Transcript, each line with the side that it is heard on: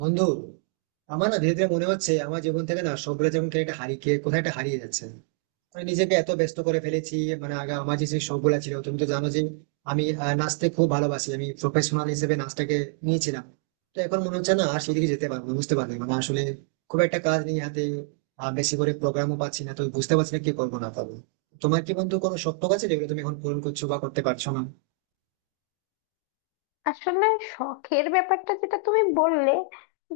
right: বন্ধু, আমার না ধীরে ধীরে মনে হচ্ছে আমার জীবন থেকে না সবগুলো যেমন কেন একটা হারিয়ে কোথায় একটা হারিয়ে যাচ্ছে। মানে নিজেকে এত ব্যস্ত করে ফেলেছি। মানে আগে আমার যে সেই শখগুলো ছিল তুমি তো জানো যে আমি নাচতে খুব ভালোবাসি, আমি প্রফেশনাল হিসেবে নাচটাকে নিয়েছিলাম। তো এখন মনে হচ্ছে না আর সেদিকে যেতে পারবো না, বুঝতে পারবে মানে আসলে খুব একটা কাজ নেই হাতে। আর বেশি করে প্রোগ্রামও পাচ্ছি না তো বুঝতে পারছি না কি করবো না পারবো। তোমার কি বন্ধু কোনো শখ টখ আছে যেগুলো তুমি এখন পূরণ করছো বা করতে পারছো না?
left: আসলে শখের ব্যাপারটা যেটা তুমি বললে,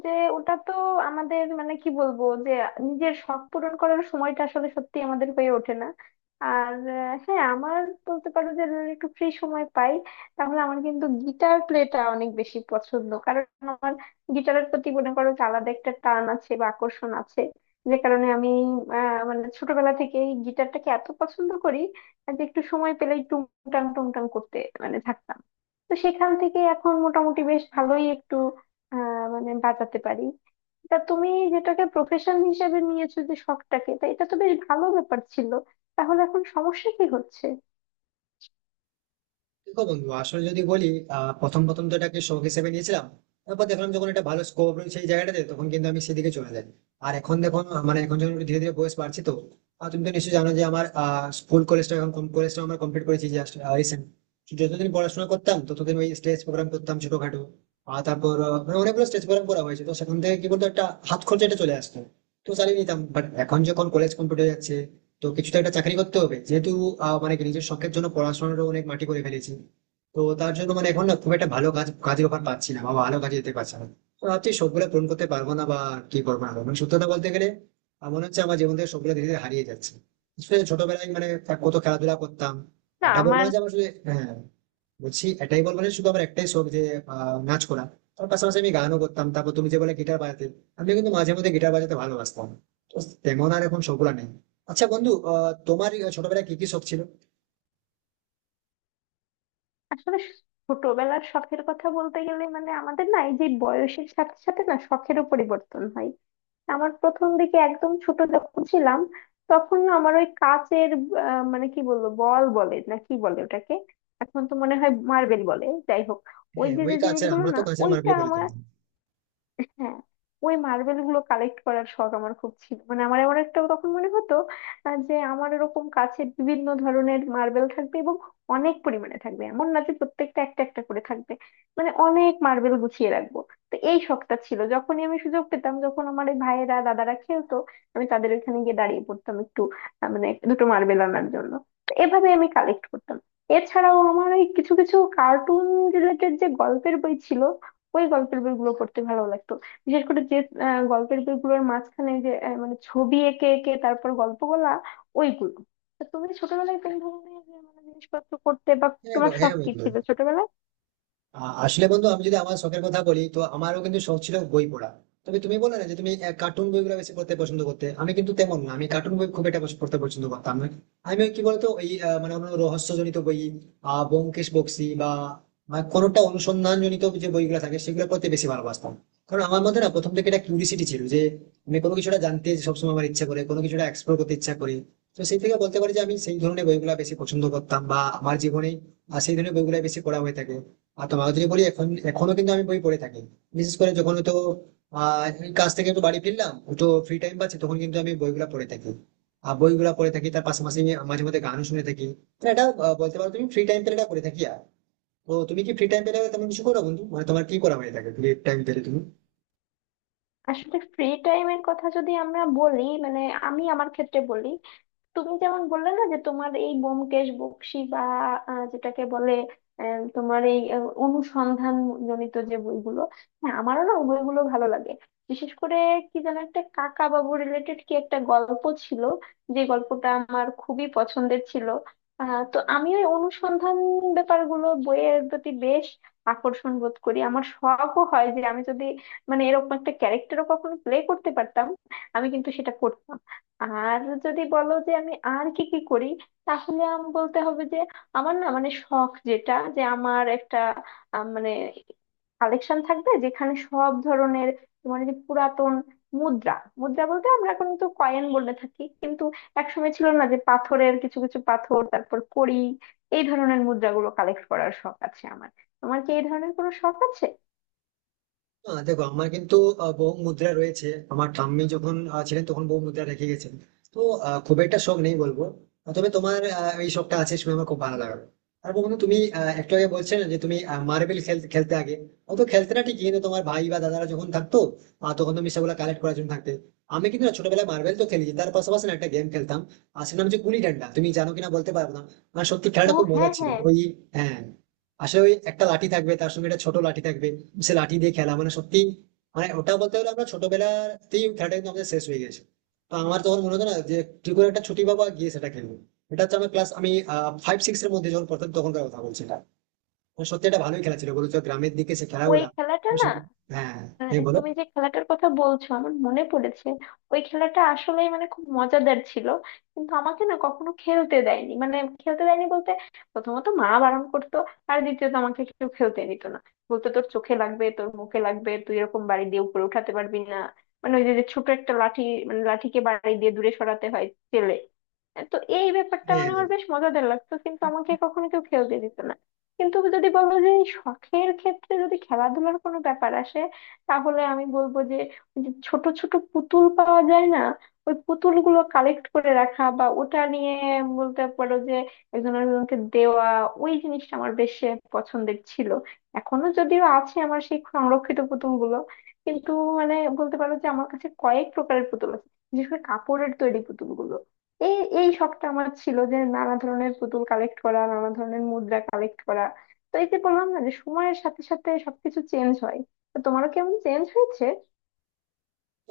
left: যে ওটা তো আমাদের, মানে কি বলবো যে নিজের শখ পূরণ করার সময়টা আসলে সত্যি আমাদের হয়ে ওঠে না। আর হ্যাঁ, আমার বলতে পারো যে যদি একটু ফ্রি সময় পাই, তাহলে আমার কিন্তু গিটার প্লেটা অনেক বেশি পছন্দ। কারণ আমার গিটারের প্রতি মনে করো যে আলাদা একটা টান আছে বা আকর্ষণ আছে। যে কারণে আমি মানে ছোটবেলা থেকেই গিটারটাকে এত পছন্দ করি, যে একটু সময় পেলেই টুংটাং টুংটাং করতে মানে থাকতাম। তো সেখান থেকে এখন মোটামুটি বেশ ভালোই একটু মানে বাঁচাতে পারি। তা তুমি যেটাকে প্রফেশন হিসেবে নিয়েছো, যে শখটাকে, তা এটা তো বেশ ভালো ব্যাপার ছিল। তাহলে এখন সমস্যা কি হচ্ছে?
right: দেখো বন্ধু, আসলে যদি বলি প্রথম প্রথম তো এটাকে শখ হিসেবে নিয়েছিলাম। তারপর দেখলাম যখন এটা ভালো স্কোপ রয়েছে এই জায়গাটাতে তখন কিন্তু আমি সেদিকে চলে যাই। আর এখন দেখো, মানে এখন যখন একটু ধীরে ধীরে বয়স বাড়ছে তো আর তুমি তো নিশ্চয়ই জানো যে আমার স্কুল কলেজটা এখন কলেজটা আমরা কমপ্লিট করেছি জাস্ট রিসেন্ট। যতদিন পড়াশোনা করতাম ততদিন ওই স্টেজ প্রোগ্রাম করতাম ছোটখাটো। আর তারপর মানে অনেকগুলো স্টেজ প্রোগ্রাম করা হয়েছে তো সেখান থেকে কি বলতো একটা হাত খরচাটা চলে আসতো। তো চালিয়ে নিতাম, বাট এখন যখন কলেজ কমপ্লিট হয়ে যাচ্ছে তো কিছু তো একটা চাকরি করতে হবে যেহেতু মানে নিজের শখের জন্য পড়াশোনাটা অনেক মাটি করে ফেলেছি। তো তার জন্য মানে এখন না খুব একটা ভালো কাজের অফার পাচ্ছি না বা ভালো কাজে যেতে পারছি না। তো ভাবছি সবগুলো পূরণ করতে পারবো না বা কি করবো না করবো। মানে সত্যি কথা বলতে গেলে আমার মনে হচ্ছে আমার জীবন থেকে সবগুলো ধীরে ধীরে হারিয়ে যাচ্ছে। আসলে ছোটবেলায় মানে কত খেলাধুলা করতাম।
left: না
right: আড্ডা বলবো
left: আমার
right: না যে আমার হ্যাঁ, বলছি এটাই বলবো যে শুধু আমার একটাই শখ যে নাচ করা। তার পাশাপাশি আমি গানও করতাম। তারপর তুমি যে বলে গিটার বাজাতে, আমি কিন্তু মাঝে মধ্যে গিটার বাজাতে ভালোবাসতাম। তো তেমন আর এখন শখগুলা নেই। আচ্ছা বন্ধু, তোমার এই ছোটবেলায় কি কি শখ ছিল?
left: আসলে ছোটবেলার শখের কথা বলতে গেলে, মানে আমাদের না এই যে বয়সের সাথে সাথে না শখেরও পরিবর্তন হয়। আমার প্রথম দিকে, একদম ছোট যখন ছিলাম, তখন না আমার ওই কাচের মানে কি বলবো, বল বলে না কি বলে ওটাকে, এখন তো মনে হয় মার্বেল বলে, যাই হোক, ওই
right: হ্যাঁ,
left: যে
right: ওই
left: যে
right: কাছের
left: জিনিসগুলো
right: আমরা তো
left: না
right: কাছের
left: ওইটা
right: মার্বেলই বলে
left: আমার,
right: থাকি।
left: হ্যাঁ, ওই মার্বেল গুলো কালেক্ট করার শখ আমার খুব ছিল। মানে আমার এমন একটা তখন মনে হতো, যে আমার এরকম কাছে বিভিন্ন ধরনের মার্বেল থাকবে এবং অনেক পরিমাণে থাকবে, এমন না যে প্রত্যেকটা একটা একটা করে থাকবে, মানে অনেক মার্বেল গুছিয়ে রাখবো। তো এই শখটা ছিল, যখনই আমি সুযোগ পেতাম, যখন আমার এই ভাইয়েরা দাদারা খেলতো, আমি তাদের ওখানে গিয়ে দাঁড়িয়ে পড়তাম একটু, মানে দুটো মার্বেল আনার জন্য। তো এভাবে আমি কালেক্ট করতাম। এছাড়াও আমার এই কিছু কিছু কার্টুন রিলেটেড যে গল্পের বই ছিল, ওই গল্পের বইগুলো পড়তে ভালো লাগতো। বিশেষ করে যে গল্পের বইগুলোর মাঝখানে যে মানে ছবি এঁকে এঁকে তারপর গল্প বলা, ওইগুলো। তা তুমি ছোটবেলায় কোন ধরনের মানে জিনিসপত্র করতে, বা
right: হ্যাঁ,
left: তোমার শখ
right: হ্যাঁ
left: কি
right: বন্ধু,
left: ছিল ছোটবেলায়?
right: আসলে বন্ধু আমি যদি আমার শখের কথা বলি তো আমারও কিন্তু শখ ছিল বই পড়া। তবে তুমি বলো না যে তুমি কার্টুন বইগুলো বেশি পড়তে পছন্দ করতে, আমি কিন্তু তেমন না, আমি কার্টুন বই খুব একটা বেশি পড়তে পছন্দ করতাম না। আমি ওই কি বলতো ওই মানে কোনো রহস্যজনিত বই, ব্যোমকেশ বক্সী বা মানে কোনোটা অনুসন্ধানজনিত যে বইগুলো থাকে সেগুলো পড়তে বেশি ভালোবাসতাম। কারণ আমার মধ্যে না প্রথম থেকে একটা কিউরিসিটি ছিল যে আমি কোনো কিছুটা জানতে সবসময় আমার ইচ্ছা করে, কোনো কিছুটা এক্সপ্লোর করতে ইচ্ছা করি। তো সেই থেকে বলতে পারি যে আমি সেই ধরনের বইগুলো বেশি পছন্দ করতাম বা আমার জীবনে আর সেই ধরনের বইগুলো বেশি পড়া হয়ে থাকে। আর তোমাকে যদি বলি এখন এখনো কিন্তু আমি বই পড়ে থাকি। বিশেষ করে যখন তো এই কাজ থেকে একটু বাড়ি ফিরলাম, একটু ফ্রি টাইম পাচ্ছি তখন কিন্তু আমি বইগুলা পড়ে থাকি। আর বইগুলা পড়ে থাকি তার পাশাপাশি আমি মাঝে মধ্যে গানও শুনে থাকি। মানে এটা বলতে পারো তুমি ফ্রি টাইম পেলে এটা করে থাকি। আর তো তুমি কি ফ্রি টাইম পেলে তেমন কিছু করো বন্ধু, মানে তোমার কি করা হয়ে থাকে ফ্রি টাইম পেলে তুমি?
left: আসলে ফ্রি টাইমের কথা যদি আমরা বলি, মানে আমি আমার ক্ষেত্রে বলি, তুমি যেমন বললে না যে তোমার এই ব্যোমকেশ বক্সী বা যেটাকে বলে তোমার এই অনুসন্ধান জনিত যে বইগুলো, হ্যাঁ আমারও না ওই বইগুলো ভালো লাগে। বিশেষ করে কি যেন একটা কাকা বাবু রিলেটেড কি একটা গল্প ছিল, যে গল্পটা আমার খুবই পছন্দের ছিল। তো আমি ওই অনুসন্ধান ব্যাপারগুলো বইয়ের প্রতি বেশ আকর্ষণ বোধ করি। আমার শখও হয় যে আমি যদি মানে এরকম একটা ক্যারেক্টারও কখনো প্লে করতে পারতাম, আমি কিন্তু সেটা করতাম। আর যদি বলো যে আমি আর কি কি করি, তাহলে আমি বলতে হবে যে আমার না, মানে শখ যেটা, যে আমার একটা মানে কালেকশন থাকবে, যেখানে সব ধরনের তোমার এই যে পুরাতন মুদ্রা, মুদ্রা বলতে আমরা এখন তো কয়েন বলে থাকি, কিন্তু একসময় ছিল না যে পাথরের কিছু কিছু পাথর, তারপর কড়ি, এই ধরনের মুদ্রাগুলো কালেক্ট করার শখ আছে আমার। তোমার কি এই ধরনের কোনো শখ আছে?
right: না, দেখো আমার কিন্তু বহু মুদ্রা রয়েছে। আমার ঠাম্মি যখন ছিলেন তখন বহু মুদ্রা রেখে গেছেন। তো খুব একটা শখ নেই বলবো। তবে তোমার এই শখটা আছে শুনে আমার খুব ভালো লাগলো। আর বন্ধু তুমি একটু আগে বলছিলে না যে তুমি মার্বেল খেলতে আগে, ও তো খেলতে না ঠিকই কিন্তু তোমার ভাই বা দাদারা যখন থাকতো তখন তুমি সেগুলো কালেক্ট করার জন্য থাকতে। আমি কিন্তু না ছোটবেলায় মার্বেল তো খেলেছি, তার পাশাপাশি না একটা গেম খেলতাম। আর সেটা নাম হচ্ছে গুলি ডান্ডা, তুমি জানো কিনা বলতে পারবো না। আর সত্যি
left: ও
right: খেলাটা খুব মজা
left: হ্যাঁ
right: ছিল
left: হ্যাঁ,
right: ওই। হ্যাঁ, আসলে ওই একটা লাঠি থাকবে তার সঙ্গে একটা ছোট লাঠি থাকবে, সে লাঠি দিয়ে খেলা মানে সত্যি মানে ওটা বলতে গেলে আমরা ছোটবেলাতেই ওই খেলাটা কিন্তু আমাদের শেষ হয়ে গেছে। তো আমার তখন মনে হতো না যে কি করে একটা ছুটি পাবো আর গিয়ে সেটা খেলবো। এটা হচ্ছে আমার ক্লাস আমি ফাইভ সিক্স এর মধ্যে যখন প্রথম, তখনকার কথা বলছি এটা। মানে সত্যি এটা ভালোই খেলা ছিল বলতো গ্রামের দিকে সে
left: ওই
right: খেলাগুলা।
left: খেলাটা
right: তো
left: না,
right: হ্যাঁ, এই বলো।
left: তুমি যে খেলাটার কথা বলছো আমার মনে পড়েছে। ওই খেলাটা আসলে মানে খুব মজাদার ছিল, কিন্তু আমাকে না কখনো খেলতে দেয়নি, মানে খেলতে দেয়নি বলতে, প্রথমত মা বারণ করতো, আর দ্বিতীয়ত আমাকে কেউ খেলতে দিত না। বলতো তোর চোখে লাগবে, তোর মুখে লাগবে, তুই এরকম বাড়ি দিয়ে উপরে উঠাতে পারবি না। মানে ওই যে যে ছোট একটা লাঠি, মানে লাঠিকে বাড়ি দিয়ে দূরে সরাতে হয়, চেলে। তো এই ব্যাপারটা
right: হ্যাঁ,
left: মানে আমার বেশ মজাদার লাগতো, কিন্তু আমাকে কখনো কেউ খেলতে দিত না। কিন্তু যদি বলো যে এই শখের ক্ষেত্রে যদি খেলাধুলার কোনো ব্যাপার আসে, তাহলে আমি বলবো যে ওই যে ছোট ছোট পুতুল পাওয়া যায় না, ওই পুতুলগুলো কালেক্ট করে রাখা, বা ওটা নিয়ে বলতে পারো যে একজন আরেকজনকে দেওয়া, ওই জিনিসটা আমার বেশ পছন্দের ছিল। এখনো যদিও আছে আমার সেই সংরক্ষিত পুতুলগুলো। কিন্তু মানে বলতে পারো যে আমার কাছে কয়েক প্রকারের পুতুল আছে, বিশেষ করে কাপড়ের তৈরি পুতুলগুলো। এই এই শখটা আমার ছিল, যে নানা ধরনের পুতুল কালেক্ট করা, নানা ধরনের মুদ্রা কালেক্ট করা। তো এই যে বললাম না যে সময়ের সাথে সাথে সবকিছু চেঞ্জ হয়, তো তোমারও কেমন চেঞ্জ হয়েছে?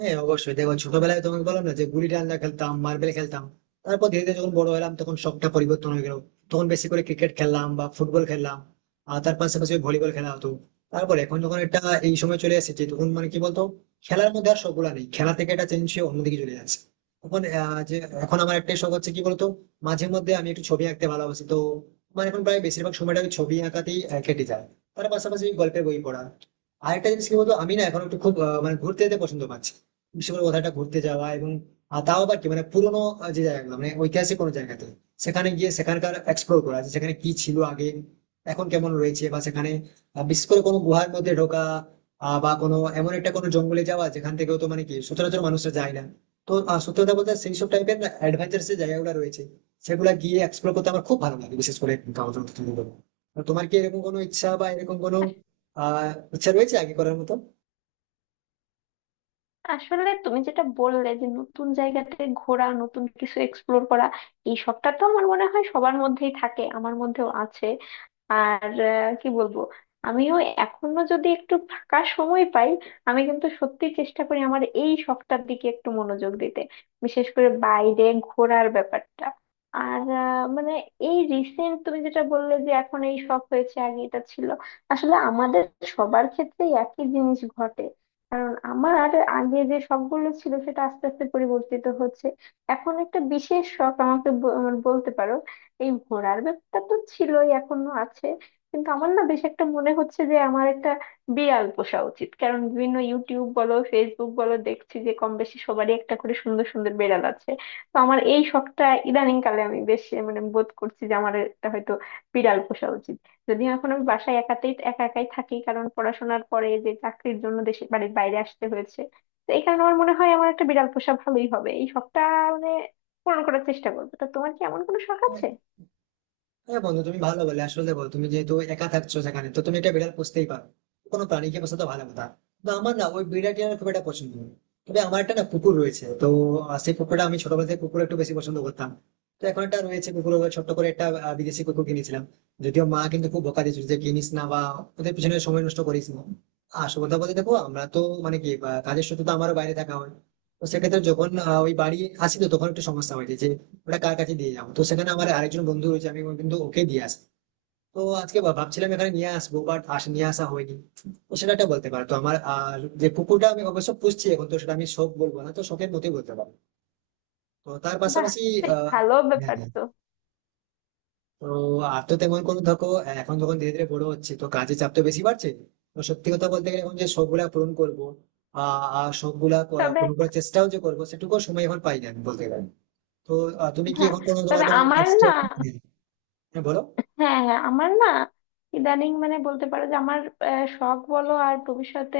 right: হ্যাঁ অবশ্যই। দেখো ছোটবেলায় তোমাকে বললাম না যে গুলি ডান্ডা খেলতাম, মার্বেল খেলতাম। তারপর ধীরে ধীরে যখন বড় হলাম তখন শখটা পরিবর্তন হয়ে গেল, তখন বেশি করে ক্রিকেট খেললাম বা ফুটবল খেললাম। আর তার পাশাপাশি ভলিবল খেলা হতো। তারপর এখন যখন একটা এই সময় চলে এসেছে তখন মানে কি বলতো খেলার মধ্যে আর সবগুলা নেই, খেলা থেকে এটা চেঞ্জ হয়ে অন্যদিকে চলে যাচ্ছে। এখন যে এখন আমার একটাই শখ হচ্ছে কি বলতো, মাঝে মধ্যে আমি একটু ছবি আঁকতে ভালোবাসি। তো মানে এখন প্রায় বেশিরভাগ সময়টা আমি ছবি আঁকাতেই কেটে যায়। তার পাশাপাশি গল্পের বই পড়া। আরেকটা জিনিস কি বলতো আমি না এখন একটু খুব মানে ঘুরতে যেতে পছন্দ পাচ্ছি। বিশেষ করে কোথাও একটা ঘুরতে যাওয়া এবং তাও আবার কি মানে পুরোনো যে জায়গাগুলো মানে ঐতিহাসিক কোনো জায়গাতে সেখানে গিয়ে সেখানকার এক্সপ্লোর করা, যে সেখানে কি ছিল আগে এখন কেমন রয়েছে বা সেখানে বিশেষ করে কোনো গুহার মধ্যে ঢোকা, বা কোনো এমন একটা কোনো জঙ্গলে যাওয়া যেখান থেকেও তো মানে কি সচরাচর মানুষরা যায় না। তো সত্যি কথা বলতে সেই সব টাইপের অ্যাডভেঞ্চারস এর জায়গাগুলো রয়েছে, সেগুলা গিয়ে এক্সপ্লোর করতে আমার খুব ভালো লাগে, বিশেষ করে গাওদর। তোমার কি এরকম কোনো ইচ্ছা বা এরকম কোনো আহ ইচ্ছা রয়েছে আগে করার মতো?
left: আসলে তুমি যেটা বললে যে নতুন জায়গাতে ঘোরা, নতুন কিছু এক্সপ্লোর করা, এই শখটা তো আমার মনে হয় সবার মধ্যেই থাকে, আমার মধ্যেও আছে। আর কি বলবো, আমিও এখনো যদি একটু ফাঁকা সময় পাই, আমি কিন্তু সত্যি চেষ্টা করি আমার এই শখটার দিকে একটু মনোযোগ দিতে, বিশেষ করে বাইরে ঘোরার ব্যাপারটা। আর মানে এই রিসেন্ট তুমি যেটা বললে যে এখন এই শখ হয়েছে, আগে এটা ছিল, আসলে আমাদের সবার ক্ষেত্রেই একই জিনিস ঘটে। কারণ আমার আর আগে যে শখগুলো ছিল সেটা আস্তে আস্তে পরিবর্তিত হচ্ছে। এখন একটা বিশেষ শখ আমাকে মানে বলতে পারো, এই ঘোরার ব্যাপারটা তো ছিলই, এখনো আছে, কিন্তু আমার না বেশ একটা মনে হচ্ছে যে আমার একটা বিড়াল পোষা উচিত। কারণ বিভিন্ন ইউটিউব বলো, ফেসবুক বলো, দেখছি যে কম বেশি সবারই একটা করে সুন্দর সুন্দর বিড়াল আছে। তো আমার এই শখটা ইদানিং কালে আমি বেশ মানে বোধ করছি যে আমার একটা হয়তো বিড়াল পোষা উচিত। যদিও এখন আমি বাসায় একাতেই একা একাই থাকি, কারণ পড়াশোনার পরে যে চাকরির জন্য দেশের বাড়ির বাইরে আসতে হয়েছে। তো এই কারণে আমার মনে হয় আমার একটা বিড়াল পোষা ভালোই হবে, এই শখটা মানে পূরণ করার চেষ্টা করবো। তা তোমার কি এমন কোনো শখ
right: হ্যাঁ,
left: আছে?
right: হ্যাঁ বন্ধু, তুমি ভালো বলে আসলে দেখো তুমি যেহেতু একা থাকছো সেখানে তো তুমি একটা বিড়াল পুষতেই পারো, কোনো প্রাণীকে পোষা তো ভালো কথা। তো আমার না ওই বিড়ালটি আমার খুব একটা পছন্দ নয়। তবে আমার একটা না কুকুর রয়েছে তো সেই কুকুরটা আমি ছোটবেলা থেকে কুকুর একটু বেশি পছন্দ করতাম। তো এখন একটা রয়েছে কুকুর, ওই ছোট্ট করে একটা বিদেশি কুকুর কিনেছিলাম। যদিও মা কিন্তু খুব বকা দিয়েছিল যে কিনিস না বা ওদের পিছনে সময় নষ্ট করিস না। আসল কথা বলতে দেখো আমরা তো মানে কি কাজের সূত্রে তো আমারও বাইরে থাকা হয়। তো সেক্ষেত্রে যখন ওই বাড়ি আসি তো তখন একটু সমস্যা হয়েছে যে ওটা কার কাছে দিয়ে যাবো, তো সেখানে আমার আরেকজন বন্ধু রয়েছে আমি কিন্তু ওকে দিয়ে আসি। তো আজকে ভাবছিলাম এখানে নিয়ে আসবো বাট আস নিয়ে আসা হয়নি। তো সেটা একটা বলতে পারো। তো আমার আর যে পুকুরটা আমি অবশ্য পুষছি এখন তো সেটা আমি শখ বলবো না তো শখের মতোই বলতে পারো। তো তার
left: বাহ,
right: পাশাপাশি
left: বেশ
right: আহ
left: ভালো
right: হ্যাঁ,
left: ব্যাপার
right: হ্যাঁ।
left: তো।
right: তো আর তো তেমন কোনো ধকো এখন যখন ধীরে ধীরে বড় হচ্ছে তো কাজের চাপ তো বেশি বাড়ছে। তো সত্যি কথা বলতে গেলে এখন যে শখ গুলা পূরণ করবো আর শখ গুলা
left: তবে
right: পূরণ করার চেষ্টাও যে করবো সেটুকু সময় এখন পাই না আমি বলতে গেলে। তো তুমি কি
left: হ্যাঁ,
right: এখন কোনো তোমার
left: তবে
right: কোনো
left: আমার
right: এক্সট্রা
left: না,
right: হ্যাঁ বলো
left: হ্যাঁ হ্যাঁ, আমার না ইদানিং মানে বলতে পারো যে আমার শখ বলো আর ভবিষ্যতে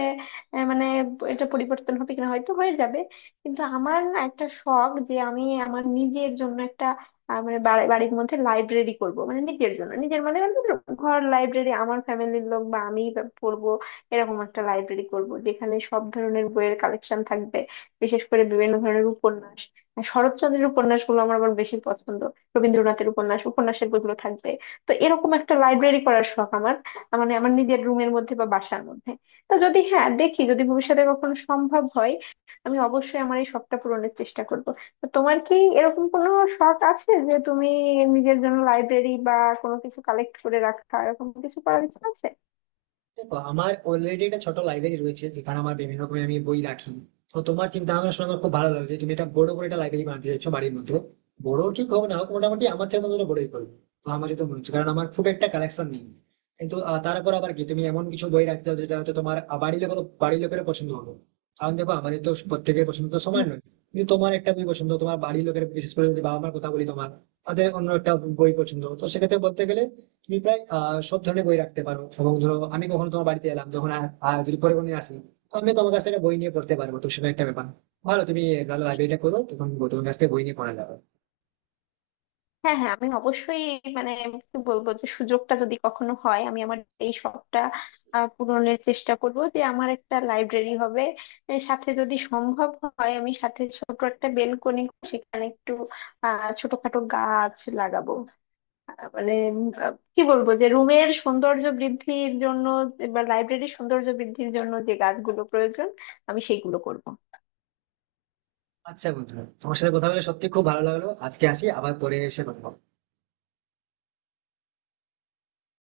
left: মানে এটা পরিবর্তন হবে কিনা, হয়তো হয়ে যাবে, কিন্তু আমার না একটা শখ, যে আমি আমার নিজের জন্য একটা মানে বাড়ির মধ্যে লাইব্রেরি করব। মানে নিজের জন্য, নিজের মানে, মানে ধরো ঘর লাইব্রেরি, আমার ফ্যামিলির লোক বা আমি পড়বো, এরকম একটা লাইব্রেরি করব যেখানে সব ধরনের বইয়ের কালেকশন থাকবে। বিশেষ করে বিভিন্ন ধরনের উপন্যাস, শরৎচন্দ্রের উপন্যাসগুলো আমার আবার বেশি পছন্দ, রবীন্দ্রনাথের উপন্যাসের বইগুলো থাকবে। তো এরকম একটা লাইব্রেরি করার শখ আমার, আ, মানে আমার নিজের রুমের মধ্যে বা বাসার মধ্যে। তো যদি, হ্যাঁ দেখি যদি ভবিষ্যতে কখনো সম্ভব হয়, আমি অবশ্যই আমার এই শখটা পূরণের চেষ্টা করব। তো তোমার কি এরকম কোনো শখ আছে যে তুমি নিজের জন্য লাইব্রেরি বা কোনো কিছু কালেক্ট করে রাখা এরকম কিছু করার ইচ্ছা আছে?
right: দেখো আমার অলরেডি একটা ছোট লাইব্রেরি রয়েছে যেখানে আমার বিভিন্ন রকমের আমি বই রাখি। তো তোমার চিন্তা ভাবনা শুনে আমার খুব ভালো লাগলো যে তুমি একটা বড় করে একটা লাইব্রেরি বানাতে চাইছো বাড়ির মধ্যে। বড় ঠিক হোক না হোক মোটামুটি আমার থেকে তোমার বড়ই করবে। তো আমার যেটা মনে হচ্ছে কারণ আমার খুব একটা কালেকশন নেই, কিন্তু তারপর আবার কি তুমি এমন কিছু বই রাখতে হবে যেটা হয়তো তোমার বাড়ির লোকের বাড়ির লোকের পছন্দ হবে। কারণ দেখো আমাদের তো প্রত্যেকের পছন্দ তো সমান নয়। কিন্তু তোমার একটা বই পছন্দ, তোমার বাড়ির লোকের বিশেষ করে যদি বাবা মার কথা বলি, তোমার তাদের অন্য একটা বই পছন্দ। তো সেক্ষেত্রে বলতে গেলে তুমি প্রায় সব ধরনের বই রাখতে পারো। এবং ধরো আমি কখনো তোমার বাড়িতে এলাম যখন, আর আর যদি পরে কোনোদিন আসি তো আমি তোমার কাছে একটা বই নিয়ে পড়তে পারবো, তো সেটা একটা ব্যাপার ভালো। তুমি তাহলে লাইব্রেরিটা করো তখন তোমার কাছ থেকে বই নিয়ে পড়া যাবে।
left: হ্যাঁ হ্যাঁ, আমি অবশ্যই মানে কি বলবো, যে সুযোগটা যদি কখনো হয়, আমি আমার এই শখটা পূরণের চেষ্টা করব, যে আমার একটা লাইব্রেরি হবে। এর সাথে যদি সম্ভব হয় আমি সাথে ছোট একটা বেলকনি, সেখানে একটু ছোটখাটো গাছ লাগাবো। মানে কি বলবো, যে রুমের সৌন্দর্য বৃদ্ধির জন্য বা লাইব্রেরির সৌন্দর্য বৃদ্ধির জন্য যে গাছগুলো প্রয়োজন, আমি সেইগুলো করব।
right: আচ্ছা বন্ধুরা, তোমার সাথে কথা বলে সত্যি খুব ভালো লাগলো, আজকে আসি আবার পরে এসে কথা হবে।